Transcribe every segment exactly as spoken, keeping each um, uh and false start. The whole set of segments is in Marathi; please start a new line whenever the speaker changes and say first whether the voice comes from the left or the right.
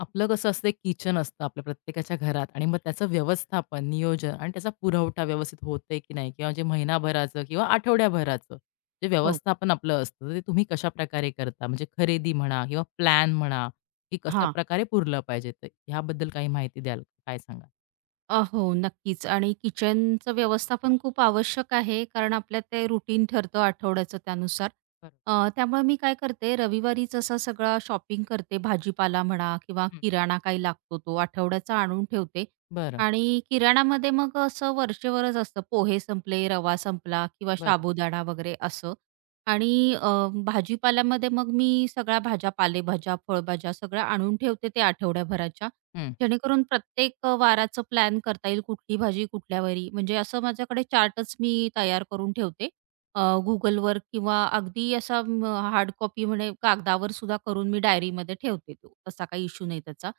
left: आपलं कसं असतं एक किचन असतं आपल्या प्रत्येकाच्या घरात आणि मग त्याचं व्यवस्थापन, नियोजन आणि त्याचा पुरवठा व्यवस्थित होतोय की नाही किंवा जे महिनाभराचं किंवा आठवड्याभराचं जे
right: हो.
left: व्यवस्थापन आपलं असतं, तर ते तुम्ही कशाप्रकारे करता? म्हणजे खरेदी म्हणा किंवा प्लॅन म्हणा, की
right: हां.
left: कशाप्रकारे पुरलं पाहिजे ते? ह्याबद्दल काही माहिती द्याल? का? काय सांगाल?
right: अ, हो, नक्कीच आणि किचनचं व्यवस्थापन खूप आवश्यक आहे, कारण आपल्यात ते रुटीन ठरतं आठवड्याचं त्यानुसार.
left: बरोबर.
right: अ, त्यामुळे मी काय करते, रविवारीच असं सगळं शॉपिंग करते. भाजीपाला म्हणा किंवा
left: हं.
right: किराणा काही लागतो तो आठवड्याचा आणून ठेवते
left: बरं,
right: आणि किराणामध्ये मग असं वरचेवरच असतं. पोहे संपले, रवा संपला किंवा
left: बरं.
right: साबुदाणा वगैरे असं आणि अ, भाजीपाल्यामध्ये मग मी सगळ्या भाज्या, पालेभाज्या, फळभाज्या सगळ्या आणून ठेवते ते आठवड्याभराच्या
left: हं,
right: जेणेकरून प्रत्येक अ, वाराचं प्लॅन करता येईल, कुठली भाजी कुठल्या वारी, म्हणजे असं माझ्याकडे चार्टच मी तयार करून ठेवते. अ, Googleवर किंवा अगदी असा म हार्ड कॉपी म्हणे कागदावर सुद्धा करून मी डायरीमध्ये ठेवते तो. तसा काही इश्यू नाही त्याचा.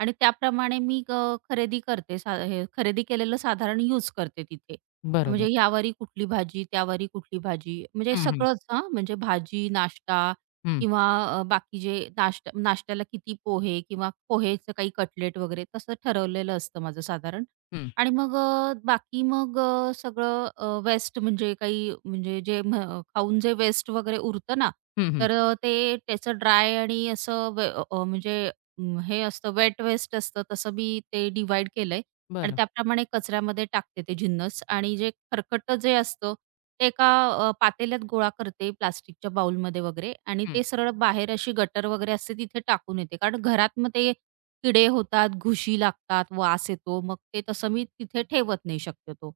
right: आणि त्याप्रमाणे मी अ, खरेदी करते. सा हे खरेदी केलेलं साधारण यूज करते तिथे.
left: बरोबर.
right: म्हणजे ह्यावारी कुठली भाजी, त्यावारी कुठली भाजी. म्हणजे
left: हं, हं,
right: सगळंच हां, म्हणजे भाजी, नाश्ता
left: हं,
right: किंवा अ, बाकी जे नाश्ता नाश्त्याला किती पोहे किंवा पोहेचं काही कटलेट वगैरे तसं ठरवलेलं असतं माझं साधारण.
left: हं,
right: आणि मग अ, बाकी मग अ, सगळं वेस्ट म्हणजे काही म्हणजे जे म्ह खाऊन जे वेस्ट वगैरे उरतं ना,
left: हं, हं.
right: तर अ, ते त्याचं ड्राय आणि असं वे अ, म्हणजे अं, हे असतं वेट वेस्ट असतं तसं मी ते डिवाइड केलंय आणि
left: बरं.
right: त्याप्रमाणे कचऱ्यामध्ये टाकते ते जिन्नस आणि जे खरकट जे असतं ते एका अ, पातेल्यात गोळा करते प्लास्टिकच्या बाउलमध्ये वगैरे आणि
left: हं,
right: ते सरळ बाहेर अशी गटर वगैरे असते तिथे टाकून येते. कारण घरात मग ते किडे होतात, घुशी लागतात, वास येतो. मग ते तसं मी तिथे ठेवत नाही शक्यतो.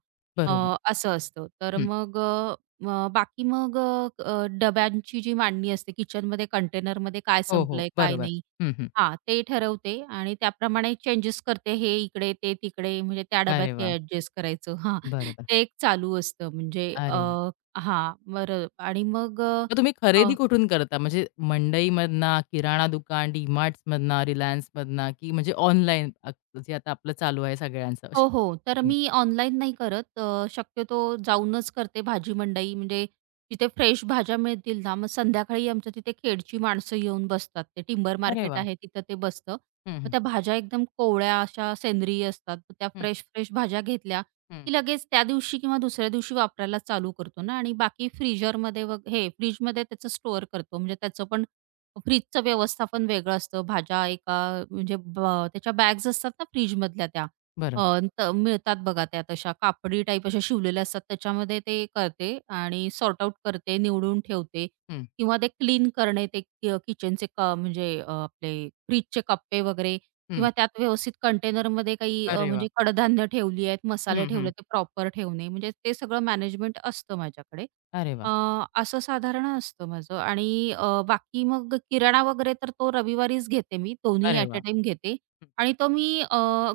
right: अ,
left: बरोबर.
right: असं असतं. तर
left: हं.
right: मग अ, मग बाकी मग अ, अ, डब्यांची जी मांडणी असते किचनमध्ये कंटेनरमध्ये काय
left: हो, हो.
right: संपलंय, काय
left: बरोबर.
right: नाही.
left: हं, हं.
right: हां, ते ठरवते आणि त्याप्रमाणे चेंजेस करते. हे इकडे, ते तिकडे म्हणजे त्या डब्यात
left: अरे वाह!
right: हे ॲडजस्ट करायचं. हां,
left: बरोबर.
right: ते एक चालू असतं म्हणजे अ,
left: अरे
right: हां, बरं आणि मग
left: मग तुम्ही
right: अ
left: खरेदी कुठून करता? म्हणजे मंडईमधनं, किराणा दुकान, DMartsमधनं, Relianceमधनं की म्हणजे ऑनलाईन अ, जे आता आपलं चालू आहे सगळ्यांचं? अशी
right: हो, हो. तर
left: हं.
right: मी ऑनलाईन नाही करत. अ, शक्यतो जाऊनच करते भाजी मंडई. म्हणजे तिथे फ्रेश भाज्या मिळतील ना, मग संध्याकाळी आमच्या तिथे खेडची माणसं येऊन बसतात. ते टिंबर
left: अरे
right: मार्केट
left: वाह!
right: आहे तिथं ते बसतं.
left: हं,
right: मग
left: हं.
right: त्या भाज्या एकदम कोवळ्या अशा सेंद्रिय असतात. मग त्या
left: हं,
right: फ्रेश-फ्रेश भाज्या घेतल्या,
left: हं.
right: की लगेच त्या दिवशी किंवा दुसऱ्या दिवशी वापरायला चालू करतो ना आणि बाकी फ्रीजरमध्ये वग हे फ्रिजमध्ये त्याचं स्टोअर करतो. म्हणजे त्याचं पण फ्रिजचं व्यवस्थापन वेगळं असतं. भाज्या एका म्हणजे ब त्याच्या बॅग्स असतात ना फ्रिजमधल्या त्या.
left: बरं.
right: अ, त मिळतात बघा त्या तशा कापडी टाईप अशा शिवलेल्या असतात त्याच्यामध्ये ते करते आणि सॉर्ट आउट करते, निवडून ठेवते
left: हं,
right: किंवा ते क्लीन करणे ते कि किचनचे क म्हणजे अ, आपले फ्रिजचे कप्पे वगैरे
left: हं.
right: किंवा त्यात व्यवस्थित कंटेनरमध्ये काही अ,
left: अरे वाह!
right: म्हणजे कडधान्य ठेवली आहेत, मसाले
left: हं, हं.
right: ठेवले ते प्रॉपर ठेवणे म्हणजे ते सगळं मॅनेजमेंट असतं माझ्याकडे.
left: अरे वाह!
right: अ, असं साधारण असतं माझं आणि अ, बाकी मग किराणा वगैरे तर तो रविवारीच घेते मी. दोन्ही
left: अरे
right: ॲट अ
left: वाह!
right: टाईम घेते.
left: हं.
right: आणि तो मी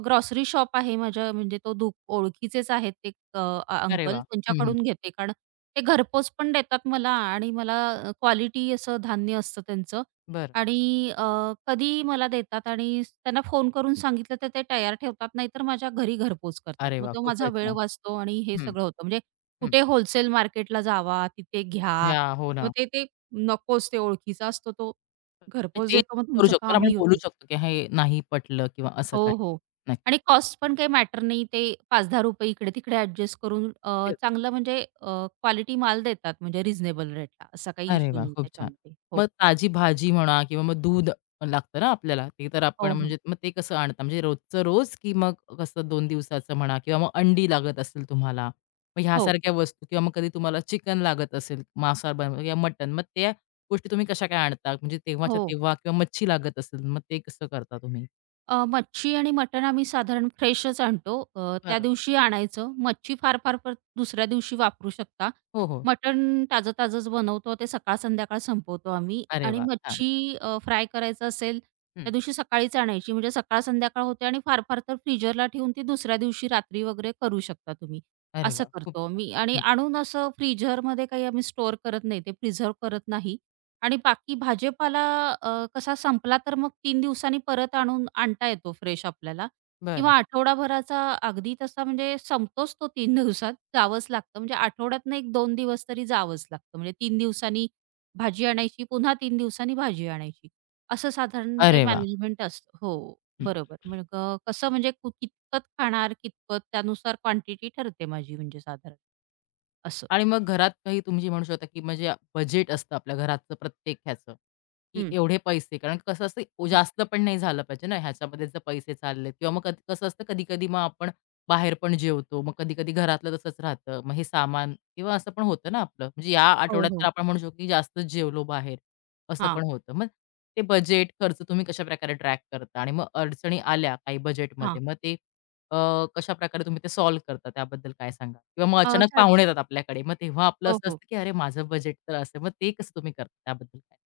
right: ग्रॉसरी शॉप आहे माझ्या म्हणजे तो दु ओळखीचेच आहेत ते अ, अ,
left: अरे
right: अंकल
left: वाह! हं, हं.
right: त्यांच्याकडून घेते. कारण ते घरपोच पण देतात मला आणि मला क्वालिटी असं धान्य असतं त्यांचं
left: बरं.
right: आणि अ, कधीही मला देतात आणि त्यांना फोन करून सांगितलं तर ते तयार ठेवतात, नाहीतर माझ्या घरी घरपोच करतात.
left: अरे
right: मग
left: वाह!
right: तो माझा
left: खूपच
right: वेळ
left: छान.
right: वाचतो आणि हे
left: हं,
right: सगळं होतं. म्हणजे
left: हं.
right: कुठे होलसेल मार्केटला जावा, तिथे घ्या.
left: या हो
right: मग
left: ना.
right: ते ते नकोच ते ओळखीचा असतो तो
left: ते
right: घरपोच
left: चेंज
right: देतो मग
left: करू
right: तुमचं
left: शकतो ना आपण
right: कामही
left: बोलू
right: होतं.
left: शकतो की हे नाही पटलं किंवा असं काही.
right: हो, हो.
left: नक्कीच.
right: आणि कॉस्ट पण काही मॅटर नाही. ते ₹पाच दहा इकडे-तिकडे ॲडजस्ट करून अ,
left: ते
right: चांगलं म्हणजे क्वालिटी माल देतात म्हणजे रिझनेबल रेटला. असा काही
left: अरे
right: इश्यू
left: वाह!
right: नाही
left: खूप छान.
right: त्याच्यामध्ये. हो.
left: मग ताजी भाजी म्हणा किंवा मग दूध लागतं ना आपल्याला, ते तर आपण
right: हो, हो.
left: म्हणजे मग ते कसं आणता? म्हणजे रोजचं रोज की मग कसं दोन दिवसाचं म्हणा किंवा मग अंडी लागत असतील तुम्हाला, मग
right: हो,
left: ह्यासारख्या वस्तू किंवा मग कधी तुम्हाला चिकन लागत असेल, मांसाहार बनवायला किंवा मटण, मग त्या गोष्टी तुम्ही कशा काय आणता? म्हणजे तेव्हाच्या
right: हो.
left: तेव्हा किंवा मच्छी लागत असेल, मग ते कसं करता तुम्ही?
right: अ, मच्छी आणि मटण आम्ही साधारण फ्रेशच आणतो. अ, त्या
left: बरोबर.
right: दिवशी आणायचं. मच्छी फार-फार तर दुसऱ्या दिवशी वापरू शकता.
left: हो, हो.
right: मटण ताजं-ताजंच बनवतो. ते सकाळ-संध्याकाळ संपवतो आम्ही
left: अरे
right: आणि
left: वाह! छान.
right: मच्छी अ, फ्राय करायचं असेल,
left: हं.
right: त्या दिवशी सकाळीच आणायची. म्हणजे सकाळ-संध्याकाळ होते आणि फार-फार तर फ्रीजरला ठेवून ती दुसऱ्या दिवशी रात्री वगैरे करू शकता तुम्ही.
left: अरे
right: असं
left: वाह! खूप
right: करतो मी आणि
left: हं.
right: आणून असं फ्रीजरमध्ये काही आम्ही स्टोअर करत नाही. ते प्रिझर्व्ह करत नाही आणि बाकी भाजीपाला अ, कसा संपला तर मग तीन दिवसांनी परत आणून आणता येतो फ्रेश आपल्याला. किंवा
left: बरं.
right: आठवडाभराचा अगदी तसा म्हणजे संपतोच तो तीन दिवसात, जावंच लागतं. म्हणजे आठवड्यातनं एक दोन दिवस तरी जावंच लागतं. म्हणजे तीन दिवसांनी भाजी आणायची, पुन्हा तीन दिवसांनी भाजी आणायची. असं साधारण ते
left: अरे वाह!
right: मॅनेजमेंट असतं. हो, बरोबर. मग अ, कसं म्हणजे कु कितपत खाणार, कितपत त्यानुसार क्वांटिटी ठरते माझी म्हणजे साधारण. असं.
left: आणि मग घरात काही तुम्ही म्हणू शकता, की म्हणजे बजेट असतं आपल्या घराचं प्रत्येक ह्याचं, की
right: हं.
left: एवढे पैसे. कारण कसं असतं ओ- जास्त पण नाही झालं पाहिजे ना, ह्याच्यामध्ये जर पैसे चालले किंवा मग कधी कसं असतं कधी-कधी मग आपण बाहेर पण जेवतो. मग कधी-कधी घरातलं तसंच राहतं. मग हे सामान किंवा असं पण होतं ना आपलं. म्हणजे या
right: हो,
left: आठवड्यात तर
right: हो.
left: आपण म्हणू शकतो, की जास्तच जेवलो बाहेर, असं
right: हां,
left: पण होतं. मग ते बजेट खर्च तुम्ही कशाप्रकारे ट्रॅक करता आणि मग अडचणी आल्या काही बजेटमध्ये,
right: हां.
left: मग ते अ, कशाप्रकारे तुम्ही ते सॉल्व्ह करता त्याबद्दल काय सांगाल? किंवा मग
right: अ,
left: अचानक
right: साध
left: पाहुणे येतात आपल्याकडे, मग तेव्हा आपलं
right: हो,
left: असं
right: हो.
left: असतं, की "अरे, माझं बजेट तर असं." मग ते कसं तुम्ही करता त्याबद्दल काय?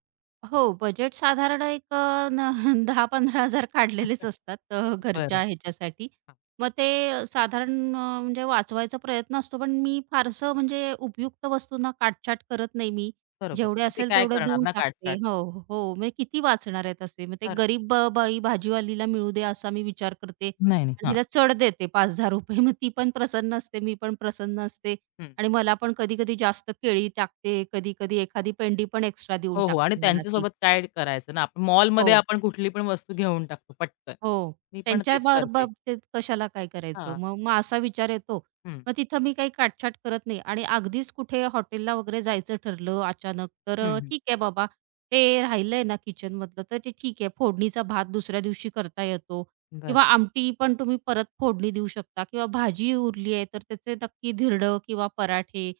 right: हो, बजेट साधारण एक अ, न दहा हजार-पंधरा हजार काढलेलेच असतात अ, घरच्या
left: बरं.
right: ह्याच्यासाठी.
left: हां,
right: मग ते साधारण अ, म्हणजे वाचवायचा प्रयत्न असतो, पण मी फारसं म्हणजे उपयुक्त वस्तूंना काटछाट करत नाही मी.
left: बरोबर.
right: जेवढे
left: तिथे
right: असेल
left: काय
right: तेवढे
left: करणार
right: देऊन
left: ना
right: टाकते.
left: काटछाट.
right: हो, हो. म्हणजे किती वाचणार आहेत असे? मग ते
left: बरोबर.
right: गरीब अ, बाई भाजीवालीला मिळू दे असा मी विचार करते
left: नाही, नाही.
right: आणि
left: हां.
right: तिला चढ देते ₹पाच दहा मग ती पण प्रसन्न असते, मी पण प्रसन्न असते
left: हं.
right: आणि मला पण कधी-कधी जास्त केळी टाकते, कधी-कधी एखादी पेंडी पण एक्स्ट्रा देऊन
left: हो, हो. आणि
right: टाकते मला
left: त्यांच्यासोबत काय करायचं ना, आपण मॉलमध्ये
right: हो,
left: आपण कुठली पण वस्तू घेऊन टाकतो पटकन.
right: हो.
left: मी पण तेच
right: त्यांच्याबरोबर
left: करते.
right: ते कशाला काय करायचं?
left: हां.
right: मग मग असा विचार येतो.
left: हं.
right: मग तिथं मी काही काटछाट करत नाही आणि अगदीच कुठे हॉटेलला वगैरे जायचं ठरलं अचानक, तर
left: हं,
right: अ,
left: हं.
right: ठीक आहे बाबा, हे राहिलंय ना किचनमधलं, तर ते ठीक आहे. फोडणीचा भात दुसऱ्या दिवशी करता येतो किंवा
left: बरं,
right: आमटी पण तुम्ही परत फोडणी देऊ शकता किंवा भाजी उरली आहे, तर त्याचे नक्की धिरडं किंवा पराठे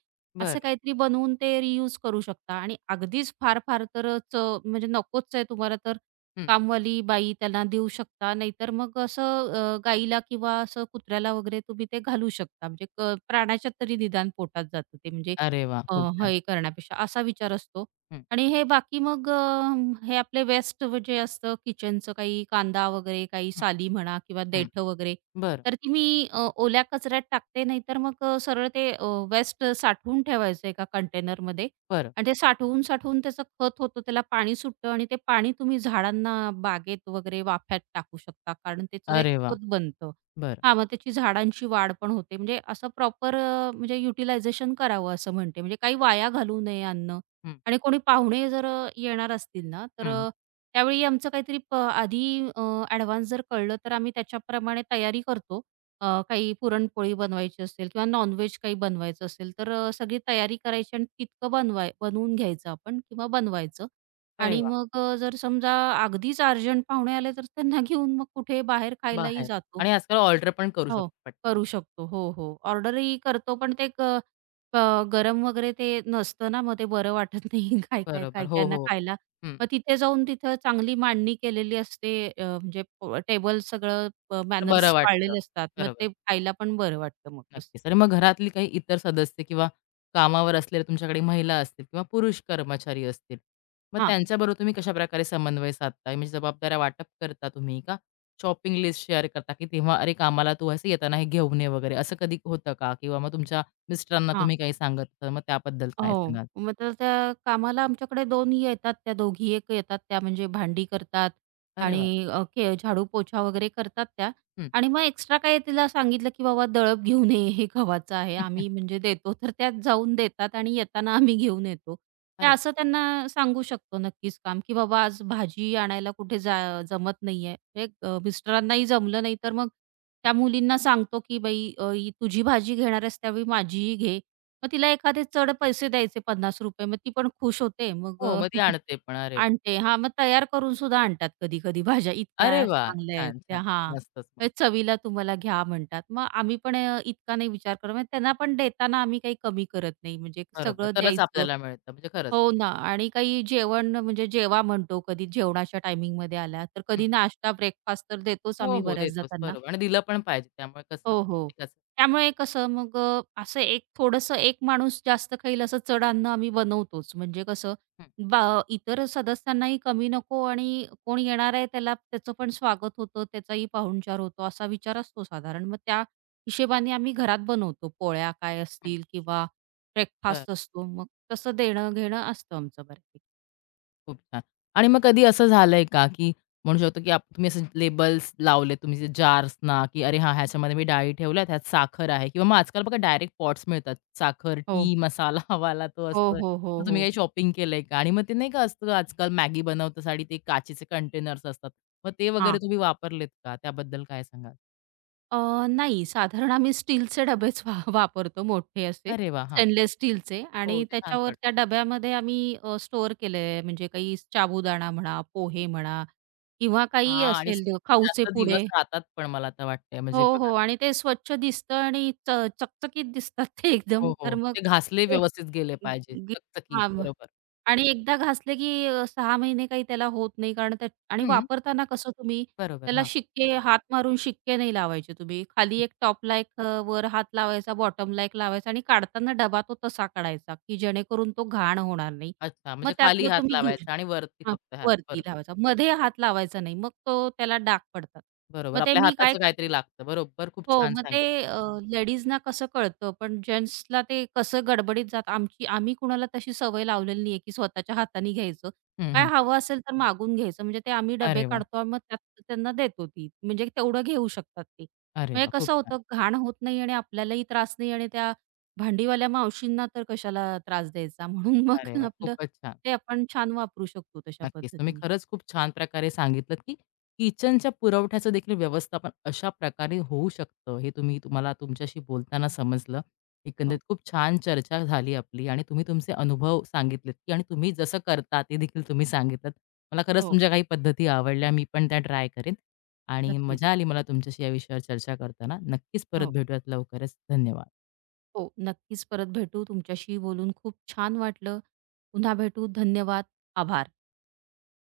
right: असं
left: बरं.
right: काहीतरी बनवून ते रियूज करू शकता आणि अगदीच फार-फार तर च म्हणजे नकोच आहे तुम्हाला तर
left: हं.
right: कामवाली बाई त्यांना देऊ शकता. नाहीतर मग असं अ, गाईला किंवा असं कुत्र्याला वगैरे तुम्ही ते घालू शकता. म्हणजे क प्राण्याच्या तरी निदान पोटात जातं ते म्हणजे
left: अरे वाह!
right: अ,
left: खूप छान.
right: हे करण्यापेक्षा असा विचार असतो.
left: हं,
right: आणि हे बाकी मग अ, हे आपले वेस्ट जे असतं किचनचं काही कांदा वगैरे, काही
left: हं,
right: साली म्हणा किंवा
left: हं.
right: देठं वगैरे,
left: बरं,
right: तर ती मी अ, ओल्या कचऱ्यात टाकते. नाहीतर मग अ, सरळ ते वेस्ट साठवून ठेवायचं एका कंटेनरमध्ये
left: बरं.
right: आणि ते साठवून-साठवून त्याचं खत होतं, त्याला पाणी सुटतं आणि ते पाणी तुम्ही झाडांना, बागेत वगैरे वाफ्यात टाकू शकता, कारण त्याचं एक
left: अरे वाह!
right: खत बनतं.
left: बरं.
right: हां, मग त्याची झाडांची वाढ पण होते. म्हणजे असं प्रॉपर अ, म्हणजे युटिलायझेशन करावं असं म्हणते. म्हणजे काही वाया घालवू नये अन्न
left: हं,
right: आणि कोणी पाहुणे जर अ, येणार असतील ना, तर
left: हं.
right: अ, त्यावेळी आमचं काहीतरी प आधी ॲडव्हान्स जर कळलं, तर आम्ही त्याच्याप्रमाणे तयारी करतो. अ, काही पुरणपोळी बनवायची असेल किंवा नॉनव्हेज काही बनवायचं असेल, तर अ, सगळी तयारी करायची आणि तितकं बनवाय बनवून घ्यायचं आपण किंवा बनवायचं.
left: अरे
right: आणि
left: वाह!
right: मग अ, जर समजा अगदीच अर्जंट पाहुणे आले, तर त्यांना घेऊन मग कुठे बाहेर खायलाही
left: बाहेर
right: जातो.
left: आणि आजकाल ऑर्डर पण करू
right: हो,
left: शकतो पटकन.
right: करू शकतो. हो, हो. ऑर्डरही करतो पण ते ग अ, गरम वगैरे ते नसतं ना, मग ते बरं वाटत नाही काय-काय,
left: बरोबर. हो,
right: काय-कायांना
left: हो.
right: खायला.
left: हं.
right: मग तिथे जाऊन तिथं चांगली मांडणी केलेली असते अ, म्हणजे टेबल सगळं
left: तर बरं
right: मॅनर्स
left: वाटतं.
right: पाळलेले असतात. मग
left: बरोबर.
right: ते खायला पण बरं वाटतं मग असं.
left: नक्कीच. आणि मग घरातली काही इतर सदस्य किंवा कामावर असलेल्या तुमच्याकडे महिला असतील किंवा पुरुष कर्मचारी असतील, मग त्यांच्याबरोबर तुम्ही कशाप्रकारे समन्वय साधता? म्हणजे जबाबदाऱ्या वाटप करता तुम्ही का शॉपिंग लिस्ट शेअर करता, की तेव्हा "अरे, कामाला तू असं येताना हे घेऊन ये" वगैरे असं कधी होतं का? किंवा मग तुमच्या मिस्टरांना
right: हां.
left: तुम्ही काही सांगत असाल, मग त्याबद्दल काय
right: हो.
left: सांगाल?
right: मग तर त्या कामाला आमच्याकडे दोन येतात त्या दोघी. एक येतात त्या म्हणजे भांडी करतात
left: अरे वाह!
right: आणि अ, के झाडू पोछा वगैरे करतात त्या
left: हं.
right: आणि मग एक्स्ट्रा काय तिला सांगितलं, की बाबा दळप घेऊन ये, हे गव्हाचं आहे. आम्ही म्हणजे देतो, तर त्यात जाऊन देतात आणि येताना आम्ही घेऊन येतो. तर
left: अरे वाह!
right: असं त्यांना सांगू शकतो नक्कीच काम, की बाबा आज भाजी आणायला कुठे जा जमत नाहीये. हे अ, मिस्टरांनाही जमलं नाही, तर मग
left: हं.
right: त्या मुलींना सांगतो, की "बाई अ, ही तुझी भाजी घेणार आहेस त्यावेळी माझीही घे." मग तिला एखादे चढ पैसे द्यायचे ₹पन्नास मग ती पण खुश होते. मग
left: हो,
right: अ,
left: मग ती आणते पण. अरे वाह!
right: आणते. हां, मग तयार करून सुद्धा आणतात कधी-कधी भाज्या इतक्या
left: अरे वाह!
right: चांगल्या आहेत
left: छान,
right: त्या.
left: छान.
right: हां,
left: मस्तच,
right: "हे
left: मस्त.
right: चवीला तुम्हाला घ्या" म्हणतात. मग आम्ही पण अ, इतका नाही विचार करत. म्हणजे त्यांना पण देताना आम्ही काही कमी करत नाही. म्हणजे
left: बरोबर.
right: सगळं
left: तरच
right: द्यायचं.
left: आपल्याला मिळतं म्हणजे खरंच.
right: हो ना. आणि काही जेवण म्हणजे जेवा म्हणतो, कधी जेवणाच्या टायमिंगमध्ये आला, तर
left: हं.
right: कधी नाश्ता, ब्रेकफास्ट तर देतोच
left: हो,
right: आम्ही
left: हो.
right: बऱ्याचदा
left: देतोच.
right: त्यांना.
left: बरोबर आणि दिलं पण पाहिजे. त्यामुळे कसं
right: हो, हो.
left: ते कसं.
right: त्यामुळे कसं मग अ, असं एक थोडंसं एक माणूस जास्त खाईल असं चढ अन्न आम्ही बनवतोच. म्हणजे कसं
left: हं.
right: बा इतर सदस्यांनाही कमी नको आणि कोण येणार आहे त्याला त्याचं पण स्वागत होतं, त्याचाही पाहुणचार होतो असा विचार असतो साधारण. मग त्या हिशोबाने आम्ही घरात बनवतो. पोळ्या काय
left: हं.
right: असतील किंवा
left: बरं.
right: ब्रेकफास्ट असतो. मग तसं देणं-घेणं असतं आमचं बऱ्यापैकी.
left: खूप छान. आणि मग कधी असं झालंय का, की म्हणू शकतो, की आप तुम्ही असे लेबल्स लावले तुम्ही जे जार्स ना की अरे हां, ह्याच्यामध्ये मी डाळी ठेवल्यात, ह्यात साखर आहे किंवा मग आजकाल बघा डायरेक्ट पॉट्स मिळतात. साखर,
right: हो.
left: टी मसाला वाला तो
right: हो,
left: असतोय.
right: हो, हो,
left: तर
right: हो.
left: तुम्ही काही शॉपिंग केलंय का? आणि मग ते नाही का असतं आजकाल मॅगी बनवतासाठी ते काचेचे कंटेनर्स असतात. मग ते वगैरे तुम्ही वापरलेत का? त्याबद्दल काय सांगाल?
right: अ, नाही, साधारण आम्ही स्टीलचे डबेच वा वापरतो मोठे असे,
left: अरे वाह! हां.
right: स्टेनलेस स्टीलचे
left: हो,
right: आणि
left: ते छान
right: त्याच्यावर त्या
left: पडतात.
right: डब्यामध्ये आम्ही अ, स्टोअर केलंय म्हणजे काही साबुदाणा म्हणा, पोहे म्हणा किंवा काहीही
left: हां आणि
right: असेल द-
left: स्टीलचे
right: खाऊचे
left: जास्त दिवस
right: पुडे
left: राहतात पण मला आता वाटतंय म्हणजे
right: हो,
left: बघा
right: हो
left: ना
right: आणि ते स्वच्छ दिसतं आणि च चकचकीत दिसतात ते
left: हो,
right: एकदम. तर
left: हो.
right: मग
left: ते घासले
right: ते
left: व्यवस्थित गेले पाहिजे चकचकीत.
right: हां.
left: बरोबर.
right: आणि एकदा घासले की अ, सहा महिने काही त्याला होत नाही कारण त्या आणि
left: हं,
right: वापरताना कसं तुम्ही
left: बरोबर.
right: त्याला
left: हां.
right: शिक्के हात मारून शिक्के नाही लावायचे तुम्ही. खाली
left: हं.
right: एक टॉपला एक अ, वर हात लावायचा, बॉटमला एक लावायचा आणि काढताना डबा तो तसा काढायचा, की जेणेकरून तो घाण होणार नाही.
left: अच्छा,
right: मग
left: म्हणजे खाली
right: त्यातलं
left: हात
right: तुम्ही घेऊ
left: लावायचा आणि वरती
right: शकता. हां,
left: फक्त हात.
right: वरती
left: बरोबर.
right: लावायचा. मध्ये हात लावायचा नाही. मग तो त्याला डाग पडतात.
left: बरोबर.
right: मग ते
left: आपल्या
right: मी काय
left: हाताचं
right: करते
left: काहीतरी लागतं. बरोबर. खूप
right: हो,
left: छान
right: मग ते
left: सांगितलं.
right: अ, लेडीजना कसं कळतं, पण जेंट्सला ते कसं गडबडीत जात आमची आम्ही कुणाला तशी सवय लावलेली नाहीये, की स्वतःच्या हाताने घ्यायचं.
left: हं,
right: काय
left: हं.
right: हवं असेल तर मागून घ्यायचं. म्हणजे ते आम्ही डबे
left: अरे वाह!
right: काढतो, आणि मग त्यात त्यांना देतो ती. म्हणजे तेवढं घेऊ शकतात ते.
left: अरे
right: म्हणजे
left: वाह! खूप
right: कसं
left: छान.
right: होतं, घाण होत नाही आणि आपल्यालाही त्रास नाही आणि त्या भांडीवाल्या मावशींना तर कशाला त्रास द्यायचा. म्हणून मग
left: अरे वाह!
right: आपलं
left: खूपच छान.
right: ते आपण छान वापरू शकतो तशा
left: नक्कीच. तुम्ही
right: पद्धतीने.
left: खरंच खूप छान प्रकारे सांगितलत, की किचनच्या पुरवठ्याचं देखील व्यवस्थापन अशा प्रकारे होऊ शकतं. हे तुम्ही तुम्हाला तुमच्याशी बोलताना समजलं. एकंदरीत
right: हो.
left: खूप छान चर्चा झाली आपली आणि तुम्ही तुमचे अनुभव सांगितलेत, की आणि तुम्ही जसं करता ते देखील तुम्ही सांगितलत. मला खरंच
right: हो,
left: तुमच्या काही पद्धती आवडल्या. मी पण त्या ट्राय करेन आणि
right: नक्कीच.
left: मजा आली मला तुमच्याशी या विषयावर चर्चा करताना. नक्कीच परत
right: हो.
left: भेटूयात लवकरच. धन्यवाद.
right: हो, नक्कीच परत भेटू. तुमच्याशी बोलून खूप छान वाटलं. पुन्हा भेटू. धन्यवाद. आभार.